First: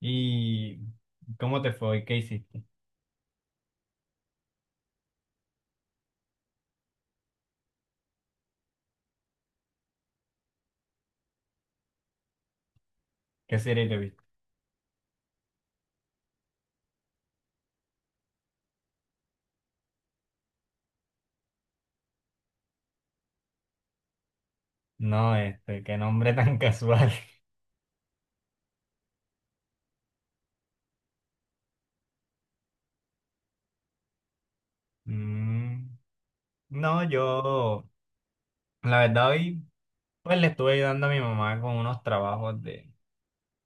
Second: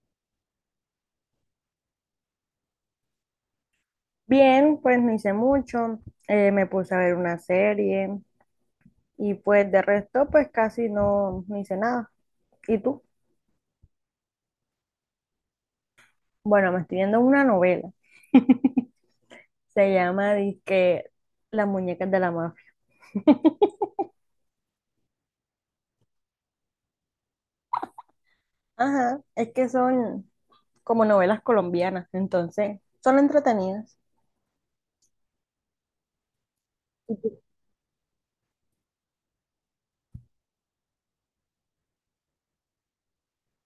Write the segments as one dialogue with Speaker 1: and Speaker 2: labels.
Speaker 1: ¿Y cómo te fue? ¿Qué hiciste?
Speaker 2: Bien, pues no hice mucho, me puse a ver una serie y pues de resto pues casi no hice nada. ¿Y tú?
Speaker 1: ¿Qué serie te viste?
Speaker 2: Bueno, me estoy viendo una novela, se llama que Las muñecas de la mafia.
Speaker 1: No, este, qué nombre tan casual.
Speaker 2: Ajá, es que son como novelas colombianas, entonces son entretenidas.
Speaker 1: Mm, no, yo, la verdad, hoy pues le estuve ayudando a mi mamá con unos trabajos de,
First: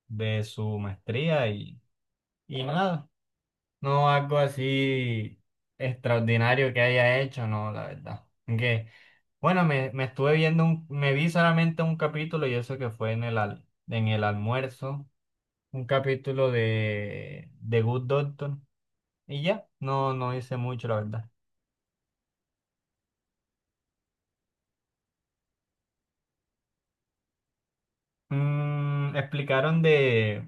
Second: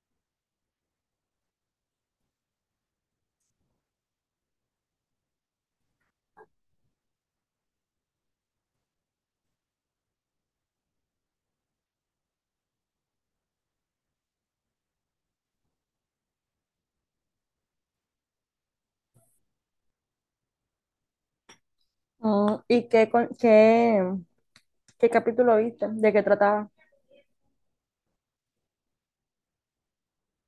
Speaker 1: de su maestría y nada, no algo así extraordinario que haya hecho, no, la verdad. Aunque, bueno, me estuve viendo, me vi solamente un capítulo y eso que fue en en el almuerzo. Un capítulo de Good Doctor y ya, no, no hice mucho, la verdad.
Speaker 2: Mm, ¿y qué, qué, qué capítulo viste? ¿De qué trataba?
Speaker 1: Mm, explicaron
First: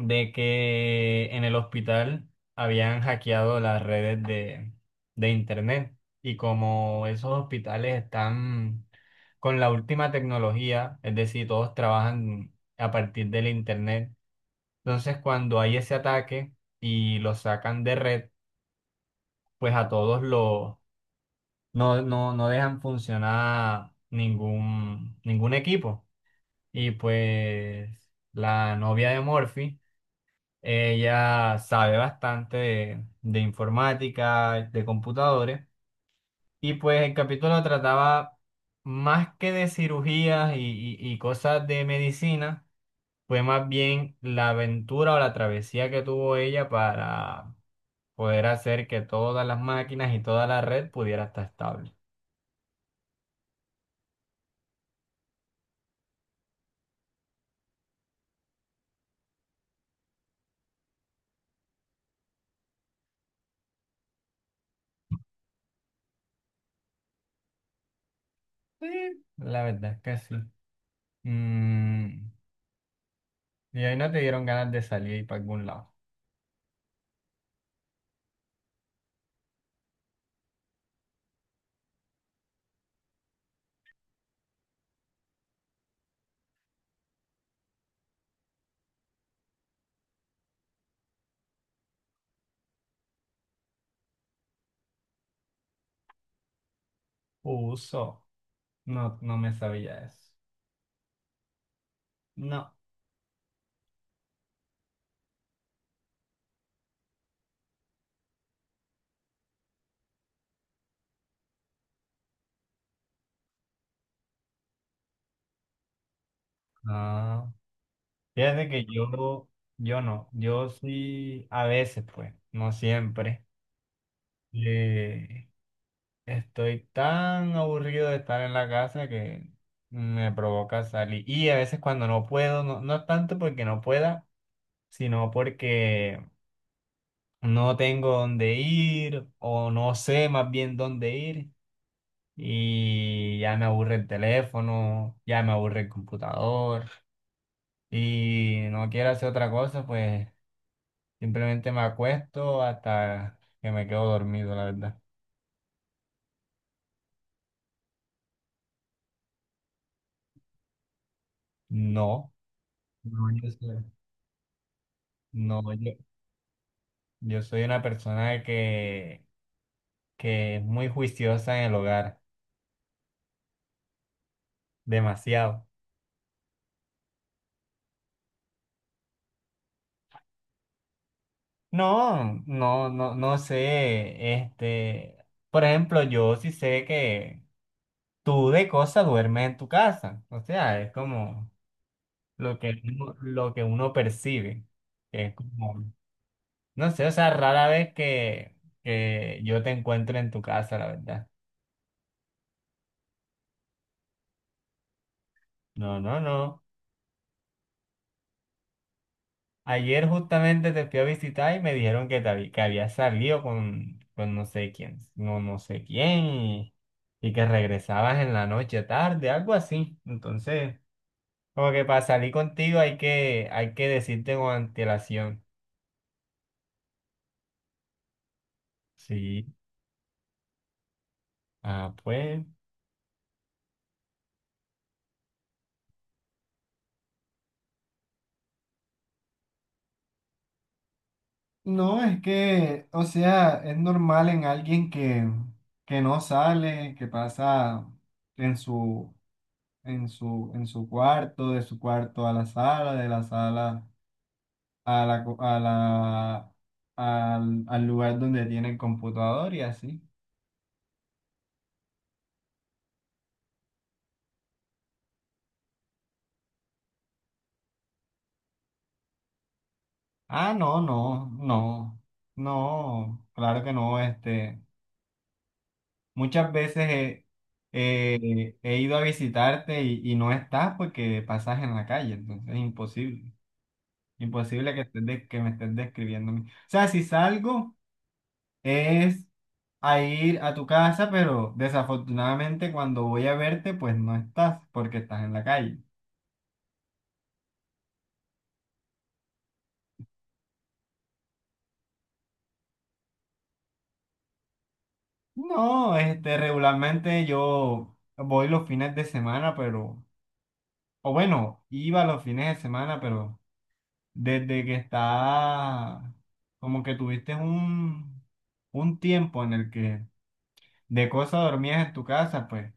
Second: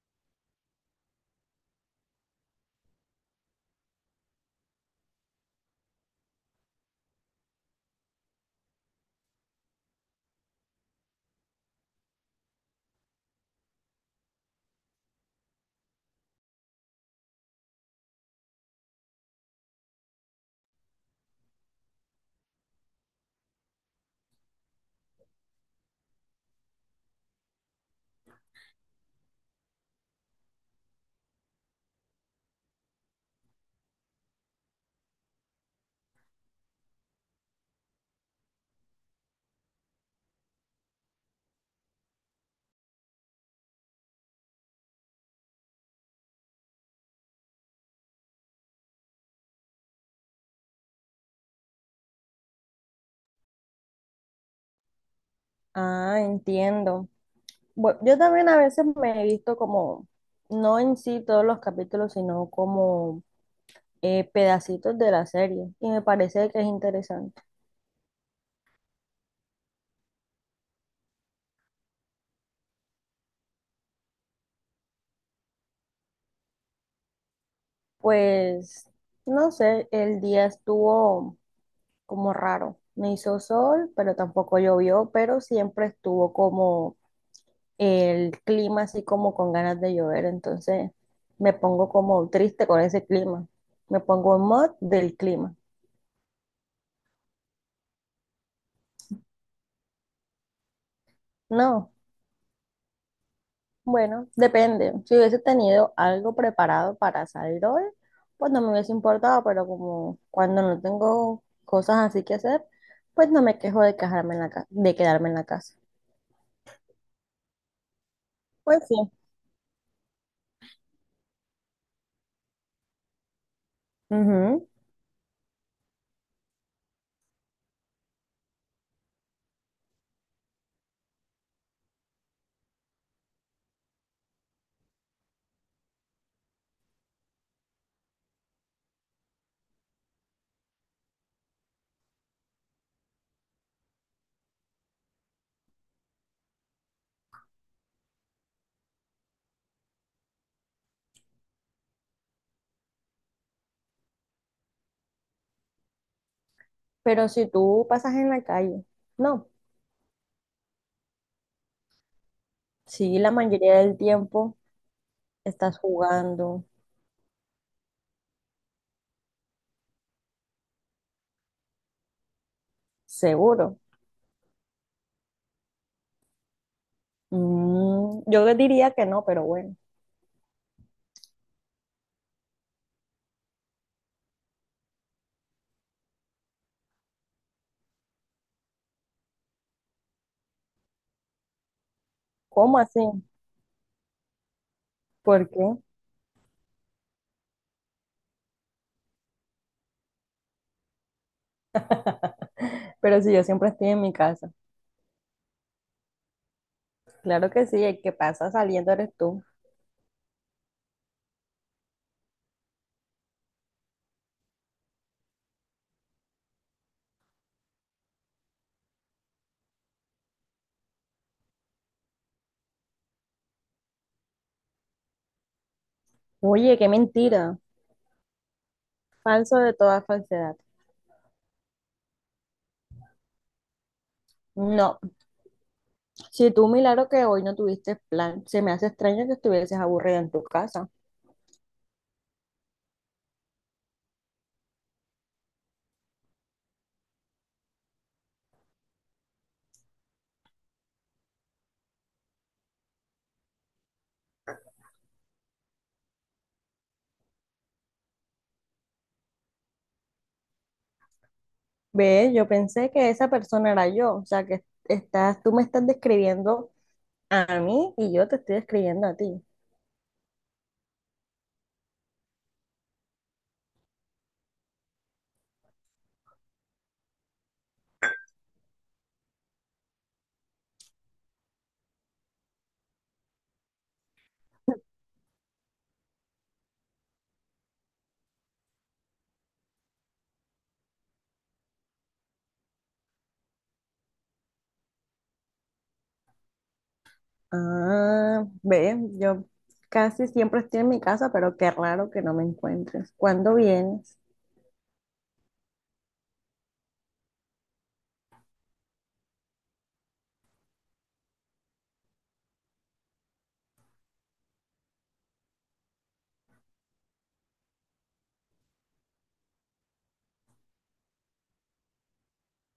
Speaker 1: de que en el hospital habían hackeado las redes de internet, y como esos hospitales están con la última tecnología, es decir, todos trabajan a partir del internet. Entonces, cuando hay ese ataque y los sacan de red, pues a todos los no, no, no dejan funcionar ningún equipo. Y pues la novia de Morphy, ella sabe bastante de informática, de computadores, y pues el capítulo trataba más que de cirugías y cosas de medicina. Fue más bien la aventura o la travesía que tuvo ella para poder hacer que todas las máquinas y toda la red pudiera estar estable.
Speaker 2: Ah, entiendo. Bueno, yo también a veces me he visto como, no en sí todos los capítulos, sino como pedacitos de la serie y me parece que es interesante.
Speaker 1: Sí, la verdad es que sí. Mm, ¿y ahí no te dieron ganas de salir y para algún lado?
Speaker 2: Pues, no sé, el día estuvo como raro. No hizo sol, pero tampoco llovió, pero siempre estuvo como el clima así como con ganas de llover. Entonces me pongo como triste con ese clima. Me pongo en mod del clima.
Speaker 1: Uso. No, no me sabía eso.
Speaker 2: No.
Speaker 1: No.
Speaker 2: Bueno, depende. Si hubiese tenido algo preparado para salir hoy, pues no me hubiese importado, pero como cuando no tengo cosas así que hacer, pues no me quejo de quejarme en de quedarme en la casa.
Speaker 1: Ah, fíjate
Speaker 2: Pues
Speaker 1: que
Speaker 2: sí.
Speaker 1: yo no, yo sí, a veces pues, no siempre.
Speaker 2: Ujú.
Speaker 1: Eh, Estoy tan aburrido de estar en la casa que me provoca salir. Y a veces cuando no puedo, no, no es tanto porque no pueda, sino porque no tengo dónde ir o no sé más bien dónde ir. Y ya me aburre el teléfono, ya me aburre el computador y no quiero hacer otra cosa, pues simplemente me acuesto hasta que me quedo dormido, la verdad.
Speaker 2: Pero si tú pasas en la calle, no.
Speaker 1: No,
Speaker 2: Si
Speaker 1: no,
Speaker 2: la
Speaker 1: yo
Speaker 2: mayoría
Speaker 1: soy,
Speaker 2: del tiempo
Speaker 1: no,
Speaker 2: estás
Speaker 1: yo,
Speaker 2: jugando,
Speaker 1: yo soy una persona que es muy juiciosa en el hogar,
Speaker 2: seguro.
Speaker 1: demasiado.
Speaker 2: Mm, yo diría que no, pero bueno.
Speaker 1: No, no, no, no sé, este, por ejemplo, yo sí sé que tú de cosa duermes en tu casa, o sea, es como
Speaker 2: ¿Cómo así?
Speaker 1: lo que uno percibe. Que es
Speaker 2: ¿Por qué?
Speaker 1: como, no sé, o sea, rara vez que yo te encuentre en tu casa, la verdad.
Speaker 2: Pero si yo siempre estoy en mi casa.
Speaker 1: No, no, no.
Speaker 2: Claro que sí, el que pasa saliendo eres tú.
Speaker 1: Ayer justamente te fui a visitar y me dijeron que, que habías salido con no sé quién, no, no sé quién, y que regresabas en la noche tarde, algo así. Entonces, como que para salir contigo hay que decirte con antelación.
Speaker 2: Oye, qué mentira.
Speaker 1: Sí.
Speaker 2: Falso de toda falsedad.
Speaker 1: Ah, pues.
Speaker 2: No, si tú milagro que hoy no tuviste plan, se me hace extraño que estuvieses aburrida en tu casa.
Speaker 1: No, es que, o sea, es normal en alguien que no sale, que pasa en su, en su cuarto, de su cuarto a la sala, de la sala a a al, al lugar donde tiene el computador y así.
Speaker 2: Ve, yo pensé que esa persona era yo, o sea que estás, tú me estás describiendo a mí y yo te estoy describiendo a ti.
Speaker 1: Ah, no, no, no, no, claro que no, este, muchas veces he, he ido a visitarte y no estás porque pasas en la calle, entonces es imposible. Imposible que, que me estés describiendo a mí. O sea, si salgo es a ir a tu casa, pero desafortunadamente cuando voy a verte, pues no estás porque estás en la calle.
Speaker 2: Ah, ve, yo casi siempre estoy en mi casa, pero qué raro que no me encuentres. ¿Cuándo vienes?
Speaker 1: No, este, regularmente yo voy los fines de semana, pero, o bueno, iba los fines de semana, pero desde que está, como que tuviste un tiempo en el que de cosa dormías en tu casa, pues,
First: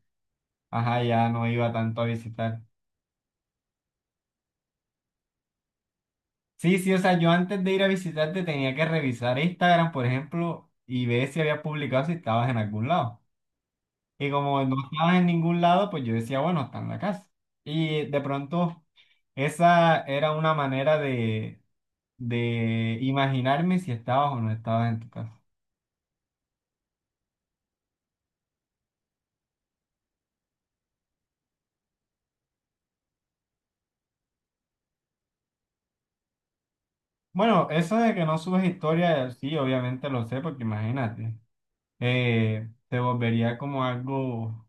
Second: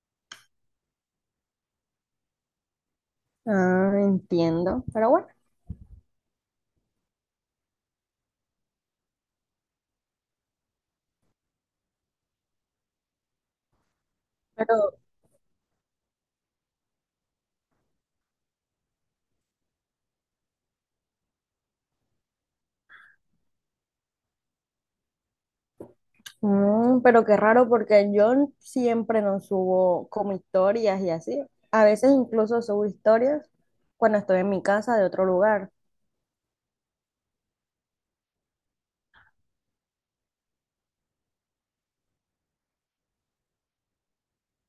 Speaker 1: ajá, ya no iba tanto a visitar.
Speaker 2: Ah, entiendo, pero bueno.
Speaker 1: Sí, sí, o sea, yo antes de ir a visitarte tenía que revisar Instagram, por ejemplo, y ver si habías publicado si estabas en algún lado. Y como no
Speaker 2: Pero
Speaker 1: estabas en ningún lado, pues yo decía, bueno, está en la casa. Y de pronto, esa era una manera de imaginarme si estabas o no estabas en tu casa.
Speaker 2: mm, pero qué raro porque yo siempre no subo como historias y así. A veces incluso subo historias cuando estoy en mi casa de otro lugar.
Speaker 1: Bueno, eso de que no subes historia, sí, obviamente lo sé, porque imagínate, te volvería como algo,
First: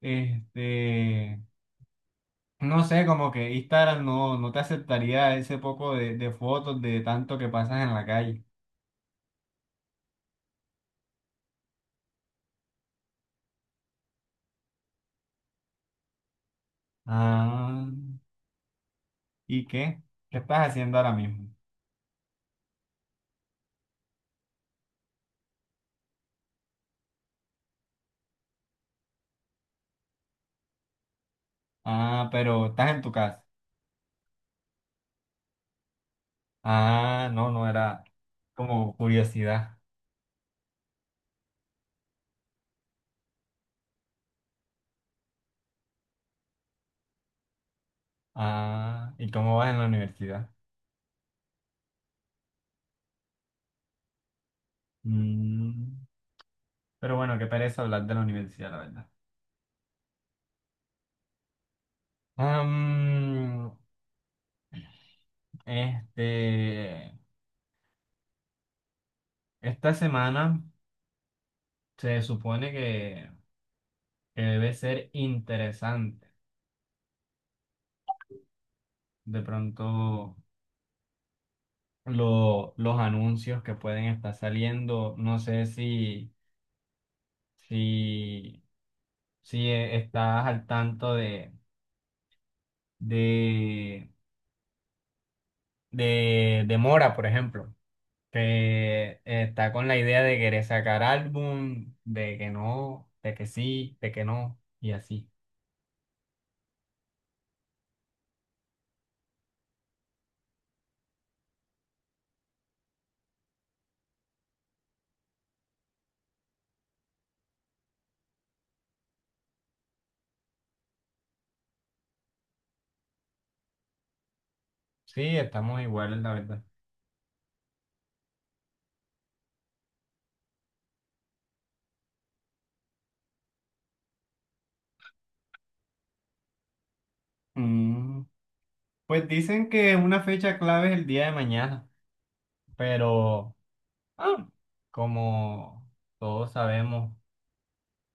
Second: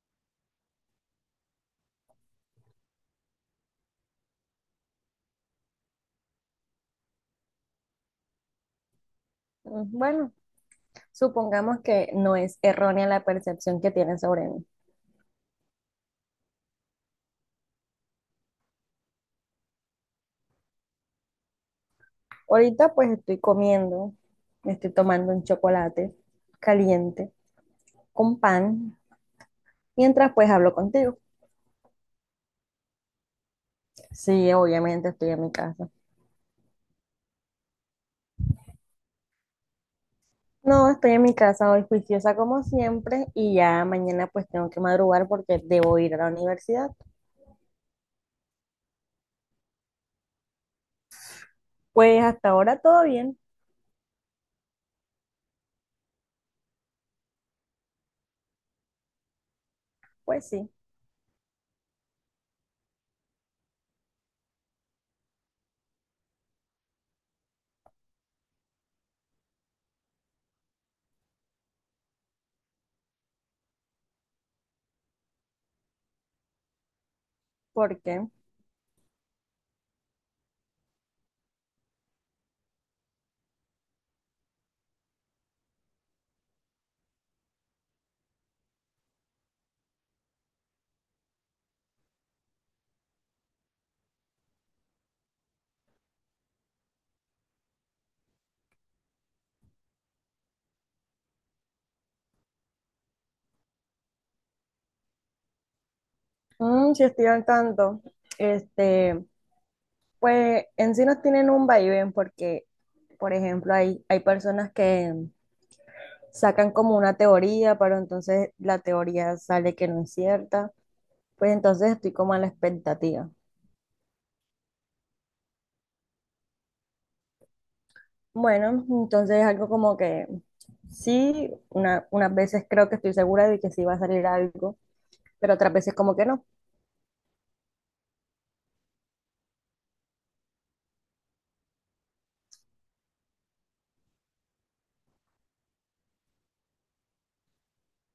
Speaker 1: este, no sé, como que Instagram no, no te aceptaría ese poco de fotos de tanto que pasas en la calle.
Speaker 2: Mm, bueno, supongamos que no es errónea la percepción que tienen sobre mí.
Speaker 1: Ah, ¿y qué? ¿Qué estás haciendo ahora mismo?
Speaker 2: Ahorita pues estoy comiendo, me estoy tomando un chocolate caliente con pan, mientras pues hablo contigo.
Speaker 1: Ah, pero estás en tu casa.
Speaker 2: Sí, obviamente estoy en mi casa.
Speaker 1: Ah, no, no era como curiosidad.
Speaker 2: No, estoy en mi casa hoy juiciosa como siempre y ya mañana pues tengo que madrugar porque debo ir a la universidad.
Speaker 1: Ah, ¿y cómo vas en la universidad?
Speaker 2: Pues hasta ahora todo bien,
Speaker 1: Mm, pero bueno, qué pereza hablar de la universidad, la verdad.
Speaker 2: pues sí,
Speaker 1: Am, este, esta semana se supone que debe ser interesante
Speaker 2: porque
Speaker 1: de pronto los anuncios que pueden estar saliendo. No sé si, si, si estás al tanto de, de Mora, por ejemplo, que está con la idea de querer sacar álbum, de que no, de que sí, de que no, y así.
Speaker 2: si estoy al tanto, este, pues en sí nos tienen un vaivén porque, por ejemplo, hay personas que sacan como una teoría, pero entonces la teoría sale que no es cierta, pues entonces estoy como a la expectativa.
Speaker 1: Sí, estamos iguales, la verdad.
Speaker 2: Bueno, entonces algo como que sí, unas veces creo que estoy segura de que sí va a salir algo, pero otras veces como que no.
Speaker 1: Mm, pues dicen que una fecha clave es el día de mañana, pero... Ah, como todos sabemos,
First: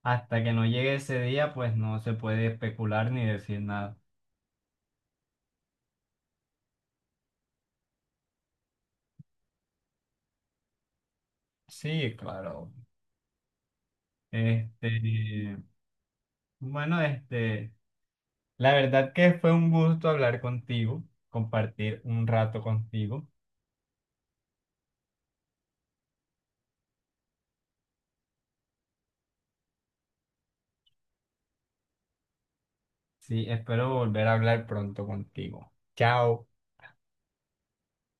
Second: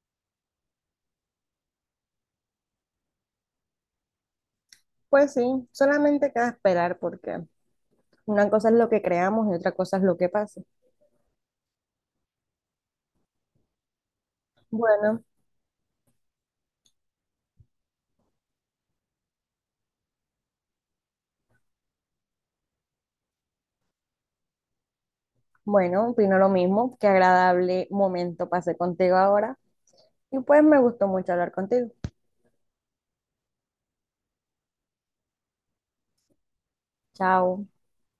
Speaker 1: hasta que no llegue ese día, pues no se puede especular ni decir nada.
Speaker 2: Pues sí, solamente queda esperar porque una cosa es lo que creamos y otra cosa es lo que pasa.
Speaker 1: Sí, claro. Este,
Speaker 2: Bueno,
Speaker 1: bueno, este, la verdad que fue un gusto hablar contigo, compartir un rato contigo.
Speaker 2: bueno, opino lo mismo. Qué agradable momento pasé contigo ahora y pues me gustó mucho hablar contigo.
Speaker 1: Sí, espero volver a hablar pronto contigo. Chao.
Speaker 2: Chao.